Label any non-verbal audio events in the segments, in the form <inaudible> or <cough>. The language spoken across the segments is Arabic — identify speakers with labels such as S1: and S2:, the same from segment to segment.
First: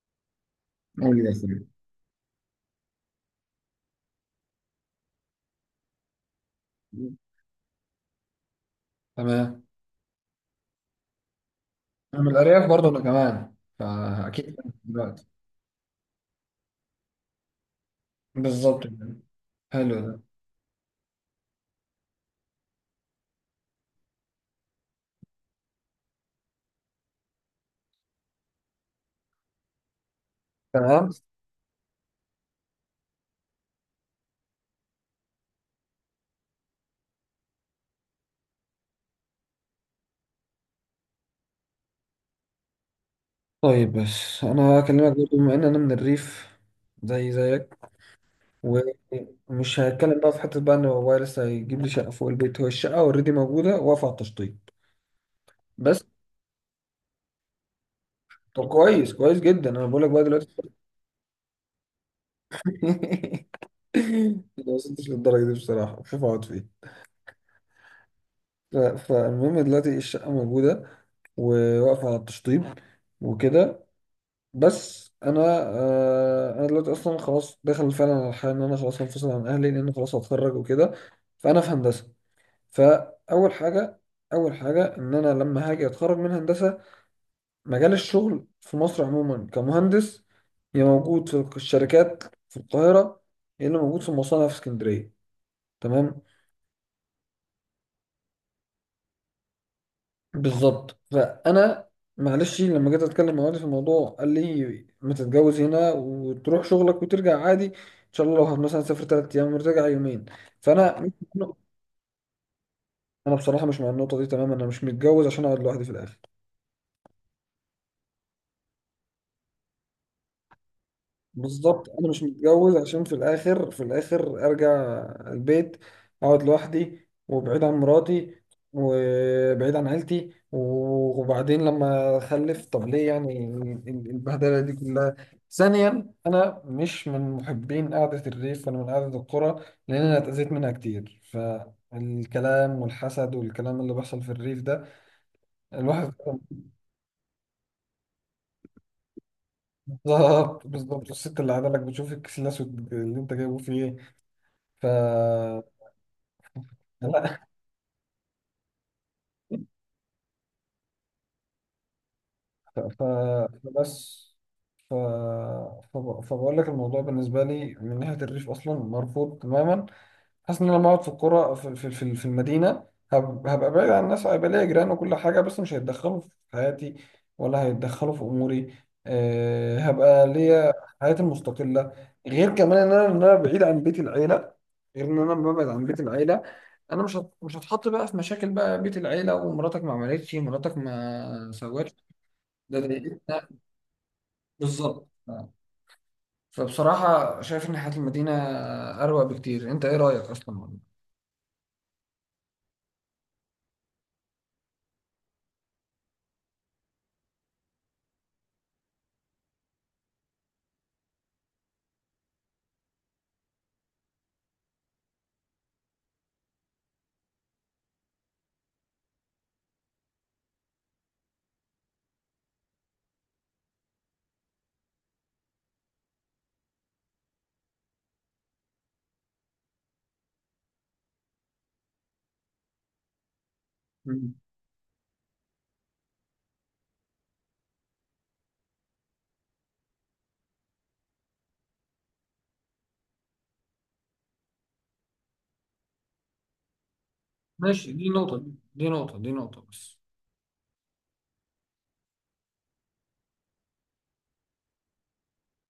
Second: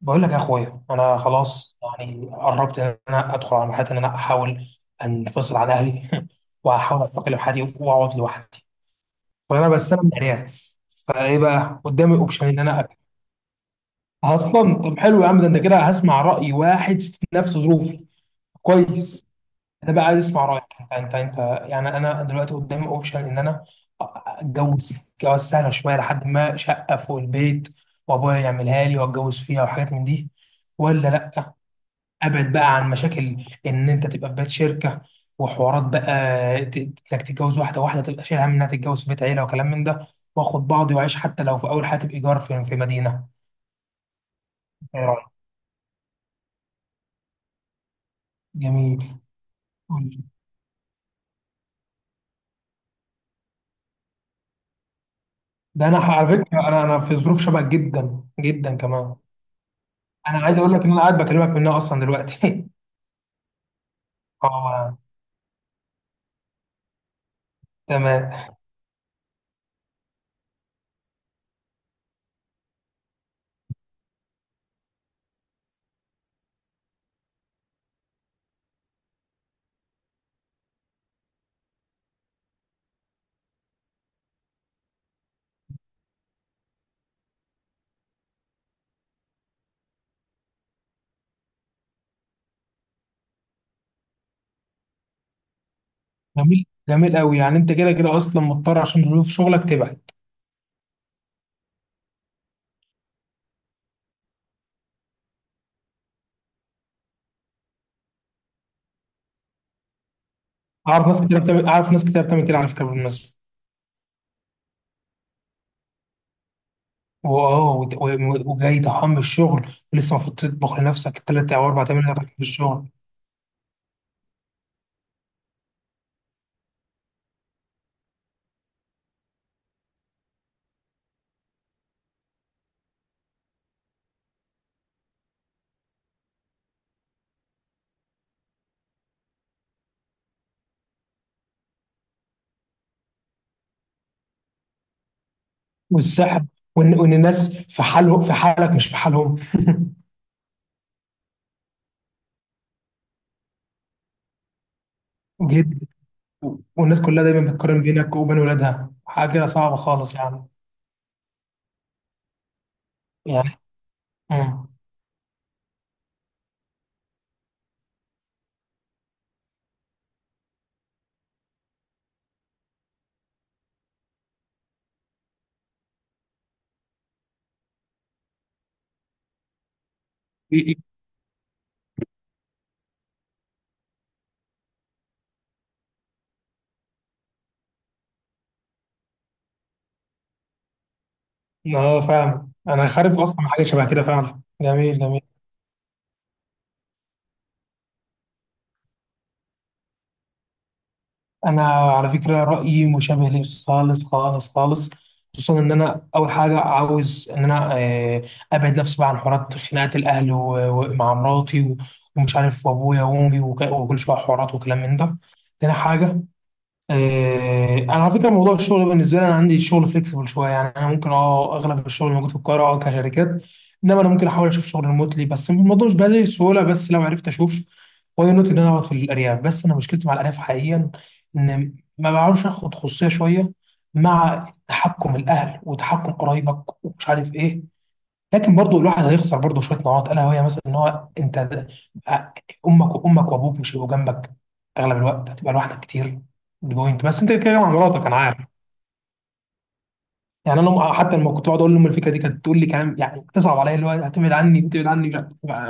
S1: بقول لك يا اخويا، انا
S2: موجودة فين؟
S1: خلاص يعني قربت ان انا ادخل على مرحله ان انا احاول انفصل عن اهلي. <laughs> واحاول استقل بحياتي واقعد لوحدي،
S2: تمام.
S1: فانا بس انا مقنع، فايه بقى قدامي
S2: انا من
S1: اوبشن ان
S2: الارياف
S1: انا
S2: برضه
S1: أكل.
S2: انا كمان، فاكيد.
S1: اصلا طب حلو
S2: دلوقتي
S1: يا عم، ده انت كده هسمع راي واحد في نفس ظروفي.
S2: بالظبط كده.
S1: كويس. انا
S2: حلو
S1: بقى عايز
S2: ده.
S1: اسمع رايك انت. يعني انا دلوقتي قدامي اوبشن ان انا اتجوز، جواز سهله شويه، لحد ما شقه فوق البيت وابويا يعملها لي واتجوز فيها وحاجات من دي، ولا
S2: تمام.
S1: لا ابعد بقى عن مشاكل ان انت تبقى في بيت شركه وحوارات بقى، ت- انك تتجوز واحده، واحده تبقى شايل هم انها تتجوز في بيت عيله وكلام من ده، واخد بعضي واعيش حتى لو في اول حياتي بايجار في مدينه.
S2: طيب، بس انا
S1: ايه
S2: هكلمك
S1: رايك؟
S2: برضه بما ان انا من الريف زي زيك،
S1: جميل.
S2: ومش هتكلم بقى في حته بقى ان بابايا لسه هيجيب لي شقه فوق البيت، هو الشقه اوريدي موجوده واقفه على التشطيب.
S1: ده انا
S2: بس.
S1: على فكره انا في ظروف شبه جدا
S2: طب
S1: جدا
S2: كويس،
S1: كمان.
S2: كويس جدا، انا بقول لك بقى
S1: انا
S2: دلوقتي.
S1: عايز اقول لك ان انا قاعد بكلمك منها اصلا دلوقتي.
S2: <laughs> ما
S1: <laughs> اه.
S2: وصلتش للدرجه دي بصراحه، شوف اقعد فين.
S1: تمام.
S2: فالمهم دلوقتي الشقة موجودة وواقفة على التشطيب وكده. بس أنا دلوقتي أصلا خلاص داخل فعلا على الحياة، إن أنا خلاص هنفصل عن أهلي لأن خلاص هتخرج وكده. فأنا في هندسة، فأول حاجة، أول حاجة إن أنا لما هاجي أتخرج من هندسة، مجال الشغل في مصر عموما كمهندس يا موجود في الشركات في القاهرة، يا إلا موجود في المصانع في اسكندرية. تمام،
S1: جميل جميل قوي، يعني انت كده كده اصلا مضطر عشان ظروف شغلك تبعد.
S2: بالظبط. فانا معلش، لما جيت اتكلم مع والدي في الموضوع قال لي ما تتجوز هنا وتروح شغلك وترجع عادي، ان شاء الله لو مثلا تسافر 3 ايام وترجع يومين. فانا
S1: اعرف ناس كتير
S2: مش-
S1: بتعمل، اعرف ناس كتير بتعمل كده على فكره
S2: انا
S1: بالمناسبه.
S2: بصراحه مش مع النقطه دي تماما، انا مش متجوز عشان اقعد لوحدي في الاخر.
S1: واه وت- و- وجاي ضحام من الشغل ولسه المفروض تطبخ لنفسك ثلاث او اربع
S2: بالظبط،
S1: تمن
S2: انا
S1: ساعات
S2: مش
S1: في
S2: متجوز
S1: الشغل.
S2: عشان في الاخر، في الاخر ارجع البيت اقعد لوحدي وبعيد عن مراتي وبعيد عن عيلتي، وبعدين لما اخلف طب ليه؟ يعني البهدله دي كلها. ثانيا، انا مش من محبين قعده الريف، انا من قعده القرى، لان انا اتاذيت منها كتير، فالكلام والحسد والكلام اللي بيحصل في الريف ده الواحد.
S1: والسحب، وان الناس في حالهم، في حالك مش في حالهم.
S2: بالظبط، بالظبط. الست اللي قاعده لك بتشوف الكسلاس اللي انت جايبه فيه.
S1: <laughs>
S2: ايه.
S1: جد. والناس كلها
S2: لا.
S1: دايما بتقارن بينك وبين ولادها، حاجه صعبه خالص يعني.
S2: ف- ف-
S1: يعني
S2: فبس.
S1: امم
S2: ف... فبقول لك الموضوع بالنسبة لي من ناحية الريف أصلا مرفوض تماما. حاسس إن أنا لما أقعد في القرى في المدينة، هبقى بعيد عن الناس، هيبقى ليا جيران وكل حاجة بس مش هيتدخلوا في حياتي ولا هيتدخلوا في أموري. هبقى ليا
S1: إيه.
S2: حياتي المستقلة، غير كمان إن أنا بعيد عن بيت العيلة، غير إن أنا ببعد عن بيت العيلة. أنا مش هتحط بقى في مشاكل بقى بيت العيلة، ومراتك ما عملتش مراتك ما
S1: <laughs>
S2: سوتش.
S1: اه فاهم،
S2: ده
S1: انا خارج اصلا
S2: ضايقتنا،
S1: من حاجه شبه كده فعلا. جميل
S2: بالظبط.
S1: جميل.
S2: فبصراحة شايف إن حياة المدينة أروق بكتير، أنت إيه رأيك أصلا؟
S1: انا على فكره رايي مشابه ليك خالص خالص خالص، خصوصا ان انا اول حاجه عاوز ان انا ابعد نفسي بقى عن حوارات خناقات الاهل، ومع مراتي ومش عارف، وابويا وامي، وكل شويه حوارات وكلام من ده. تاني حاجه، انا على فكره موضوع الشغل بالنسبه لي، انا عندي الشغل فليكسبل شويه، يعني انا ممكن اه اغلب الشغل موجود في القاهره اه كشركات، انما انا ممكن احاول اشوف شغل ريموتلي، بس الموضوع مش بهذه السهوله، بس لو عرفت اشوف واي نوت ان انا اقعد في الارياف. بس انا مشكلتي مع الارياف حقيقيا ان ما بعرفش اخد خصوصيه شويه
S2: مم.
S1: مع تحكم الاهل وتحكم قرايبك ومش عارف ايه. لكن برضو الواحد هيخسر برضو شويه نقاط، الا وهي مثلا ان هو انت امك، وابوك مش هيبقوا جنبك، اغلب الوقت هتبقى لوحدك كتير. دي بوينت، بس انت بتتكلم عن
S2: ماشي،
S1: مراتك
S2: دي
S1: انا
S2: نقطة
S1: عارف.
S2: دي نقطة دي نقطة بس.
S1: يعني انا حتى لما كنت بقعد اقول لام الفكره دي كانت تقول لي كلام، يعني تصعب عليا، اللي هو هتبعد عني، تبعد عني مش عارف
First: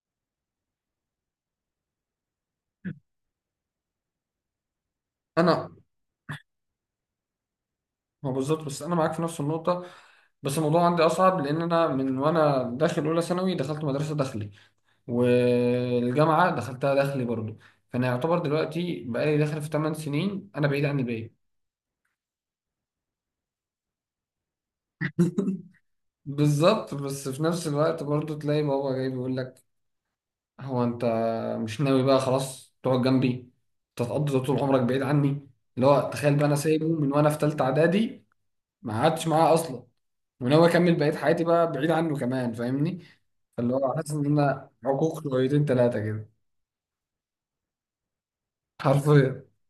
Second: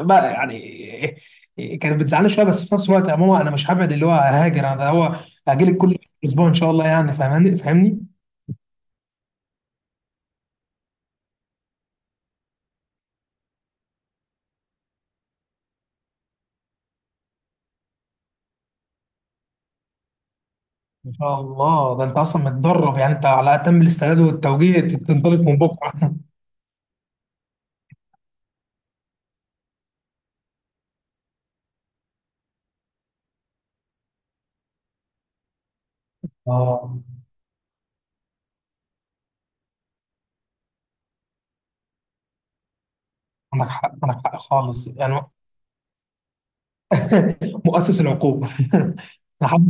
S1: بقى يعني. إيه- إيه، كانت بتزعلني شويه بس في نفس الوقت يا ماما انا مش هبعد، اللي هو هاجر، انا ده هو هاجي
S2: أنا
S1: لك كل اسبوع ان شاء الله، يعني فاهماني فاهمني.
S2: ما بالظبط، بس أنا معاك في نفس النقطة، بس الموضوع عندي أصعب لأن أنا من وأنا داخل أولى ثانوي دخلت مدرسة داخلي، والجامعة دخلتها داخلي برضه، فأنا يعتبر دلوقتي بقالي داخل في 8 سنين أنا بعيد عن
S1: ان
S2: الباقي.
S1: شاء الله، ده انت اصلا متدرب، يعني انت على اتم الاستعداد والتوجيه تنطلق من بكره.
S2: بالظبط، بس في نفس الوقت برضه تلاقي بابا جاي بيقول لك: هو انت مش ناوي بقى خلاص تقعد جنبي، تتقضي طول عمرك بعيد عني؟ اللي هو تخيل بقى، انا سايبه
S1: اه
S2: من وانا في تالتة اعدادي، ما قعدتش معاه اصلا، وناوي اكمل بقية حياتي بقى بعيد عنه كمان، فاهمني.
S1: عندك
S2: فاللي
S1: حق،
S2: هو حاسس
S1: عندك
S2: ان
S1: حق
S2: انا
S1: خالص يعني.
S2: عقوق شويتين تلاتة كده،
S1: <laughs> مؤسس العقوبة. <laughs>
S2: حرفيا.
S1: أنا حاسس،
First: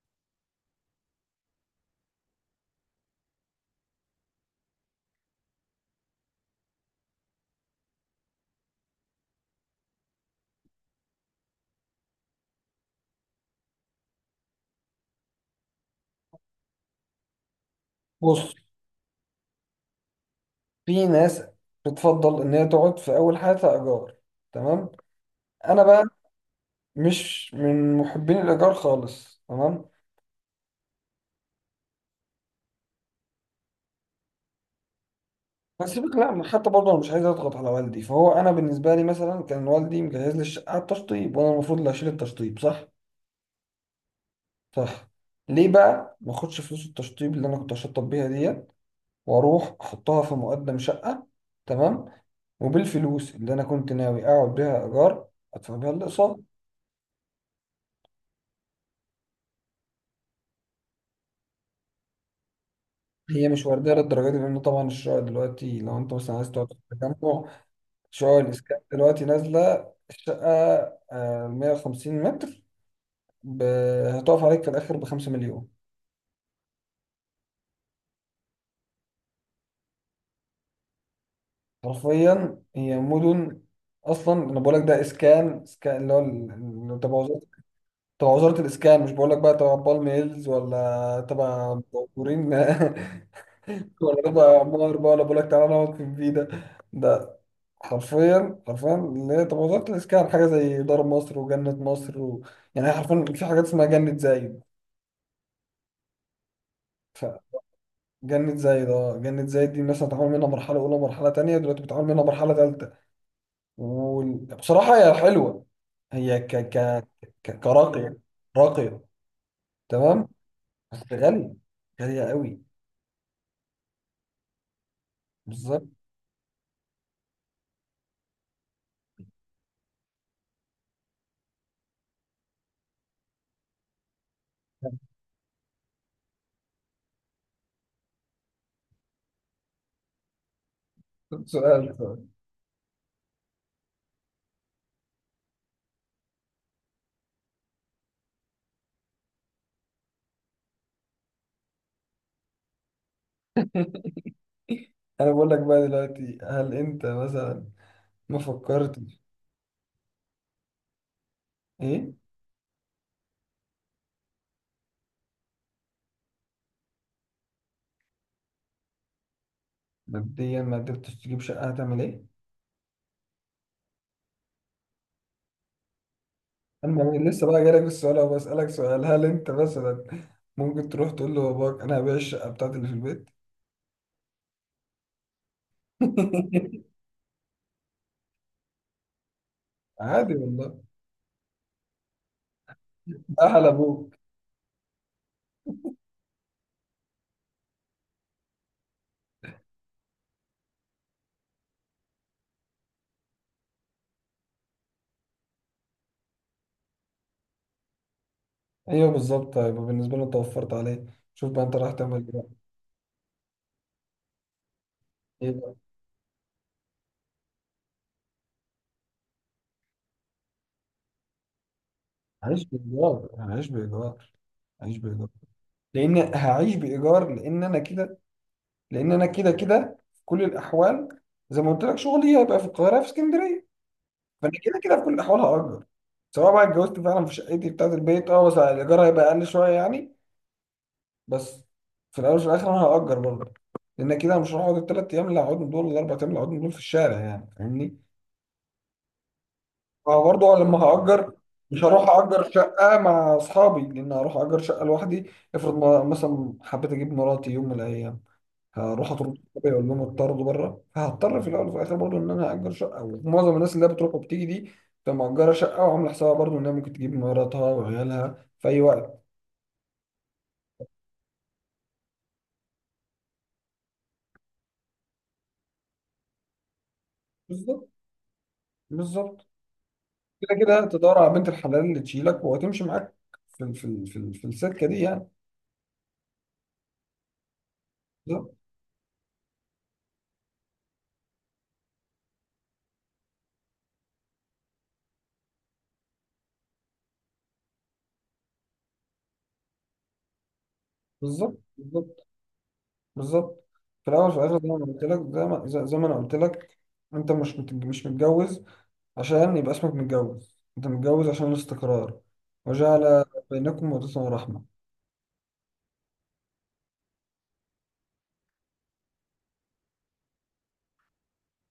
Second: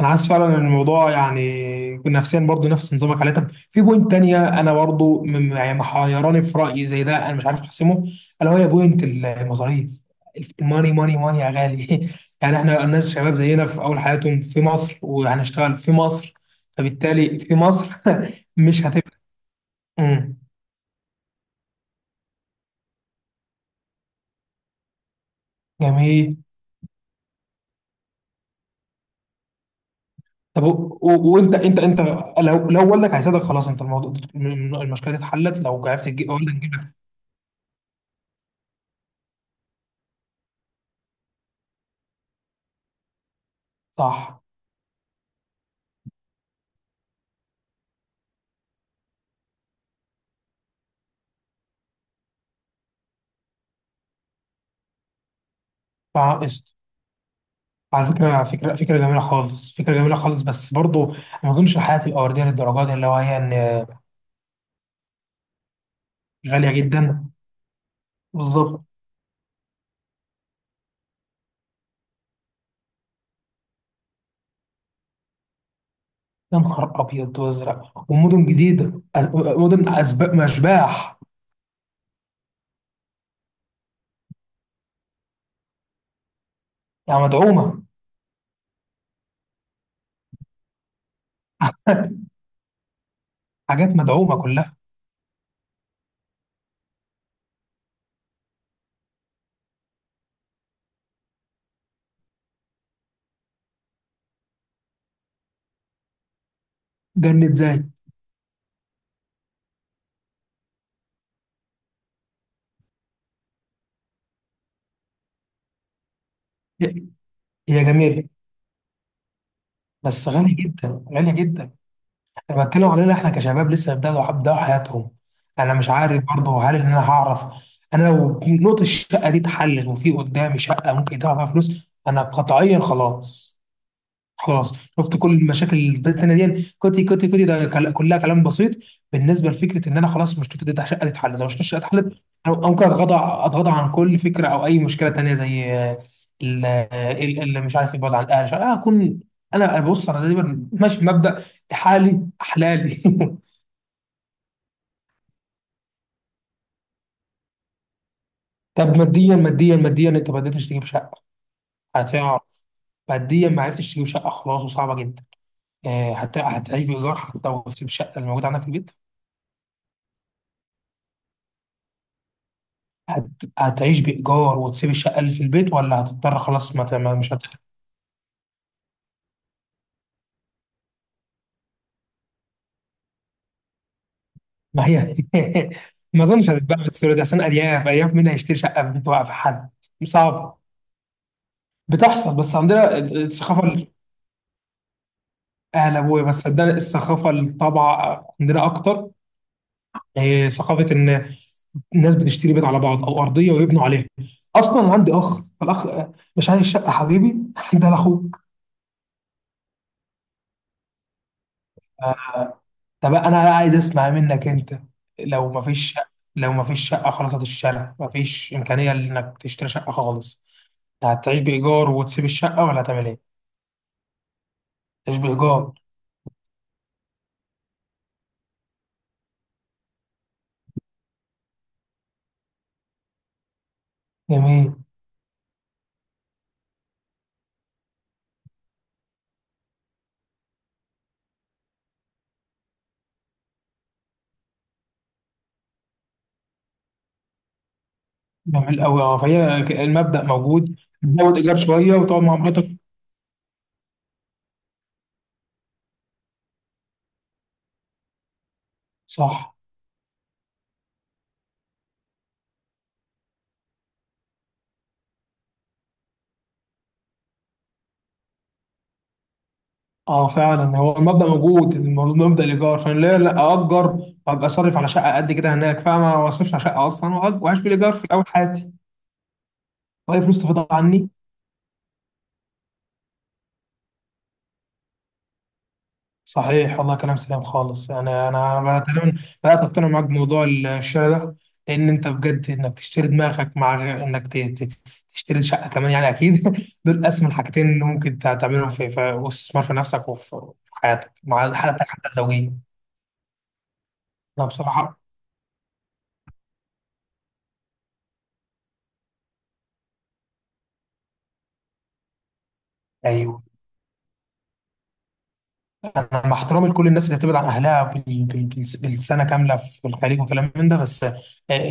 S1: أنا حاسس فعلا إن الموضوع يعني نفسيا برضو نفس نظامك عليه. طب في بوينت تانية أنا برضو يعني محيراني في رأيي زي ده، أنا مش عارف أحسمه، ألا وهي بوينت المصاريف، الماني ماني ماني يا غالي. <laughs> يعني إحنا الناس شباب زينا في أول حياتهم في مصر وهنشتغل في مصر، فبالتالي في مصر. <laughs>
S2: بص،
S1: مش هتبقى. مم.
S2: في ناس بتفضل ان هي تقعد في اول حياتها ايجار. تمام. انا بقى
S1: جميل.
S2: مش من محبين الايجار خالص. تمام.
S1: طب و- و- وانت انت، لو لو والدك هيساعدك خلاص، انت الموضوع، المشكله دي اتحلت لو عرفت
S2: هسيبك.
S1: تجيب
S2: لا
S1: والدك
S2: حتى
S1: تجيب
S2: برضه
S1: لك.
S2: انا مش عايز اضغط على والدي، فهو انا بالنسبه لي مثلا كان والدي مجهز لي الشقه على التشطيب، وانا المفروض اللي اشيل التشطيب، صح؟
S1: صح.
S2: صح. ليه بقى ما اخدش فلوس التشطيب اللي انا كنت هشطب بيها ديت واروح احطها في مقدم شقه؟ تمام. وبالفلوس اللي انا كنت ناوي اقعد بيها ايجار ادفع بيها الاقساط.
S1: فقشط. على فكره فكره جميله خالص، فكره جميله خالص، بس برضو ما اظنش الحياه تبقى ورديه للدرجه دي اللي هو هي
S2: هي مش
S1: ان.
S2: ورديه للدرجه دي لان طبعا الشقق دلوقتي لو انت مثلا عايز
S1: غاليه
S2: تقعد في
S1: جدا.
S2: تجمع، شقق الاسكان
S1: بالظبط.
S2: دلوقتي نازله الشقه 150 متر ب... هتقف عليك في الآخر بخمسة مليون.
S1: يا نهار ابيض وازرق، ومدن جديده، مدن اسباب مشباح.
S2: حرفيا هي مدن. أصلا أنا بقول لك ده إسكان، إسكان اللي هو تبع
S1: يعني
S2: وزارة،
S1: مدعومه،
S2: تبع وزارة الإسكان، مش بقول لك بقى تبع بالم هيلز ولا تبع بورين
S1: حاجات
S2: <laughs> ولا
S1: مدعومه
S2: تبع
S1: كلها.
S2: عمار بقى، ولا بقول لك تعالى نقعد في الفيدا. ده حرفيا، حرفيا اللي هي تبع وزارة الإسكان، حاجة زي دار مصر وجنة مصر و... يعني هي حرفيا في حاجات اسمها جنة زايد.
S1: جنة زي.
S2: جنة زايد، اه. جنة زايد دي الناس هتعمل منها مرحلة أولى ومرحلة تانية، دلوقتي بتعمل منها مرحلة تالتة. وبصراحة هي حلوة، هي
S1: هي، هي
S2: كراقية،
S1: جميله
S2: راقية. تمام.
S1: بس غاليه
S2: بس
S1: جدا، غاليه
S2: غالية،
S1: جدا.
S2: غالية قوي.
S1: انا بتكلم علينا احنا كشباب لسه بيبداوا حياتهم. انا
S2: بالظبط.
S1: مش عارف برضه هل ان انا هعرف. انا لو نقطة الشقة دي اتحلت وفي قدامي شقة ممكن يدفع فيها فلوس، انا قطعيا خلاص. خلاص. شفت كل المشاكل اللي بقت التانية دي كوتي كوتي كوتي، ده كلها كلام بسيط بالنسبه لفكره ان انا خلاص مشكلتي دي شقه تتحل. لو
S2: طب
S1: مشكلتي الشقه
S2: سؤال
S1: اتحلت،
S2: سؤال.
S1: انا ممكن اتغاضى، اتغاضى عن كل فكره او اي مشكله تانية زي اللي مش عارف يبعد عن الاهل مش عارف، أنا اكون، انا بص انا دايما ماشي بمبدا حالي احلالي. <laughs>
S2: أنا بقول لك بقى دلوقتي، هل أنت مثلا ما
S1: طب
S2: فكرتش؟
S1: ماديا، ماديا، انت ما قدرتش تجيب شقه،
S2: إيه.
S1: هتقع. ماديا ما عرفتش تجيب شقه خلاص وصعبه جدا، هتعيش بايجار حتى، وتسيب الشقه اللي موجوده عندك في البيت؟
S2: مبدئيا ما قدرتش تجيب شقة هتعمل إيه؟
S1: هت... هتعيش بإيجار وتسيب الشقة اللي في البيت، ولا هتضطر خلاص ما
S2: أنا
S1: مش
S2: لسه بقى جايلك في السؤال أهو، بسألك سؤال: هل أنت مثلا ممكن تروح تقول لباباك أنا هبيع الشقة بتاعتي اللي في البيت؟
S1: ما هي. <laughs> ما أظنش هتتباع
S2: <laughs>
S1: بالسهولة دي، عشان أرياف، أرياف مين هيشتري شقة في بيت واقف حد؟
S2: عادي
S1: صعب.
S2: والله.
S1: بتحصل بس عندنا الثقافة
S2: اهل ابوك.
S1: أهل أبويا، بس عندنا الثقافة، الطبع عندنا أكتر، إيه، ثقافة إن الناس بتشتري بيت على بعض أو أرضية ويبنوا عليها. أصلا أنا عندي أخ، فالأخ مش عايز شقة حبيبي. <laughs> ده لأخوك.
S2: ايوه بالظبط، هيبقى بالنسبه له انت وفرت عليه. شوف بقى انت رايح تعمل ايه بقى.
S1: طب انا بقى عايز اسمع منك انت،
S2: ايه
S1: لو ما
S2: بقى،
S1: فيش، لو ما فيش شقه خلاص هتشتريها، ما فيش امكانيه انك تشتري شقه خالص، هتعيش بايجار وتسيب
S2: هعيش
S1: الشقه، ولا هتعمل
S2: بايجار
S1: ايه؟
S2: هعيش بايجار هعيش
S1: تعيش
S2: بايجار
S1: بايجار.
S2: لان انا كده، لان انا كده كده في كل الاحوال، زي ما قلت لك شغلي هيبقى في القاهره في اسكندريه، فانا
S1: جميل
S2: كده كده في كل الاحوال هاجر، سواء بقى اتجوزت فعلا في شقتي بتاعت البيت، اه بس الايجار هيبقى اقل شويه يعني. بس في الاول وفي الاخر انا هاجر برضه، لان كده أنا مش هقعد الـ 3 ايام اللي هقعدهم دول ولا الـ 4 ايام اللي هقعدهم دول في الشارع، يعني فاهمني.
S1: جميل قوي، اه فهي
S2: ما هو
S1: المبدا
S2: برضه
S1: موجود.
S2: لما هأجر
S1: تزود ايجار
S2: مش
S1: شويه
S2: هروح
S1: وتقعد مع
S2: أجر
S1: مراتك.
S2: شقة مع أصحابي، لأن هروح أجر شقة لوحدي. افرض مثلا حبيت أجيب مراتي يوم من الأيام، هروح أطرد
S1: صح.
S2: صحابي أقول لهم اتطردوا بره؟ فهضطر في الأول وفي الآخر برضه إن أنا أجر شقة، ومعظم الناس اللي هي بتروح وبتيجي دي بتبقى مأجرة شقة وعاملة حسابها برضه إنها ممكن تجيب مراتها وعيالها في أي وقت.
S1: اه فعلا، هو المبدا موجود، الموضوع، مبدا الايجار، فانا ليه لا اجر وابقى صرف على شقه قد كده هناك، فاهمه؟ ما اصرفش على شقه اصلا واعيش
S2: بالظبط،
S1: بالايجار في الاول حياتي،
S2: بالظبط،
S1: واي فلوس
S2: كده
S1: تفضل
S2: كده
S1: عني.
S2: تدور على بنت الحلال اللي تشيلك وهتمشي معاك في السكة دي يعني.
S1: صحيح والله، كلام سليم خالص. انا
S2: بالظبط،
S1: انا تقريبا بدات اقتنع معاك بموضوع الشراء ده، لان انت بجد انك تشتري دماغك، مع غير انك ت- تشتري شقه كمان، يعني اكيد. <laughs> دول اسمى الحاجتين اللي ممكن تعملهم في واستثمار في نفسك وفي في حياتك، مع
S2: بالظبط،
S1: حتى
S2: بالظبط،
S1: الزوجيه.
S2: بالظبط. في الاول في
S1: انا
S2: الاخر زي ما
S1: بصراحه،
S2: قلت لك، زي ما زي زي ما انا قلت لك، انت مش متجوز عشان يبقى اسمك متجوز، انت متجوز عشان الاستقرار، وجعل
S1: ايوه،
S2: بينكم مودة ورحمة.
S1: انا مع احترامي لكل الناس اللي بتبعد عن اهلها بالسنه كامله في الخليج وكلام من ده، بس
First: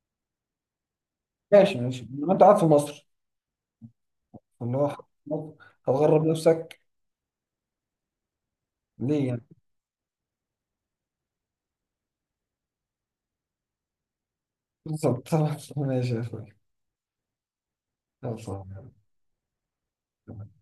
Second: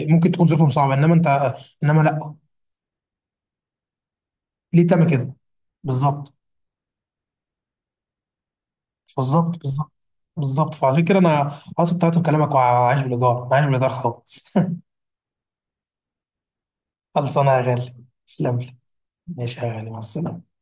S1: ممكن تكون ظروفهم صعبه، انما انت،
S2: ماشي
S1: انما
S2: ماشي، ما
S1: لا،
S2: انت قاعد في مصر، اللي هو
S1: ليه
S2: حاجة
S1: تعمل
S2: في
S1: كده؟
S2: مصر، هتغرب
S1: بالظبط،
S2: نفسك ليه يعني؟
S1: بالظبط، بالظبط. بالظبط، فعشان كده انا اصلا بتاعت كلامك، وعايش بالايجار، عايش بالايجار خالص.
S2: بالظبط. <laughs> ماشي يا اخوي.
S1: <laughs> خلصانه يا غالي. تسلم لي.
S2: خلصان.
S1: ماشي يا غالي، مع السلامه.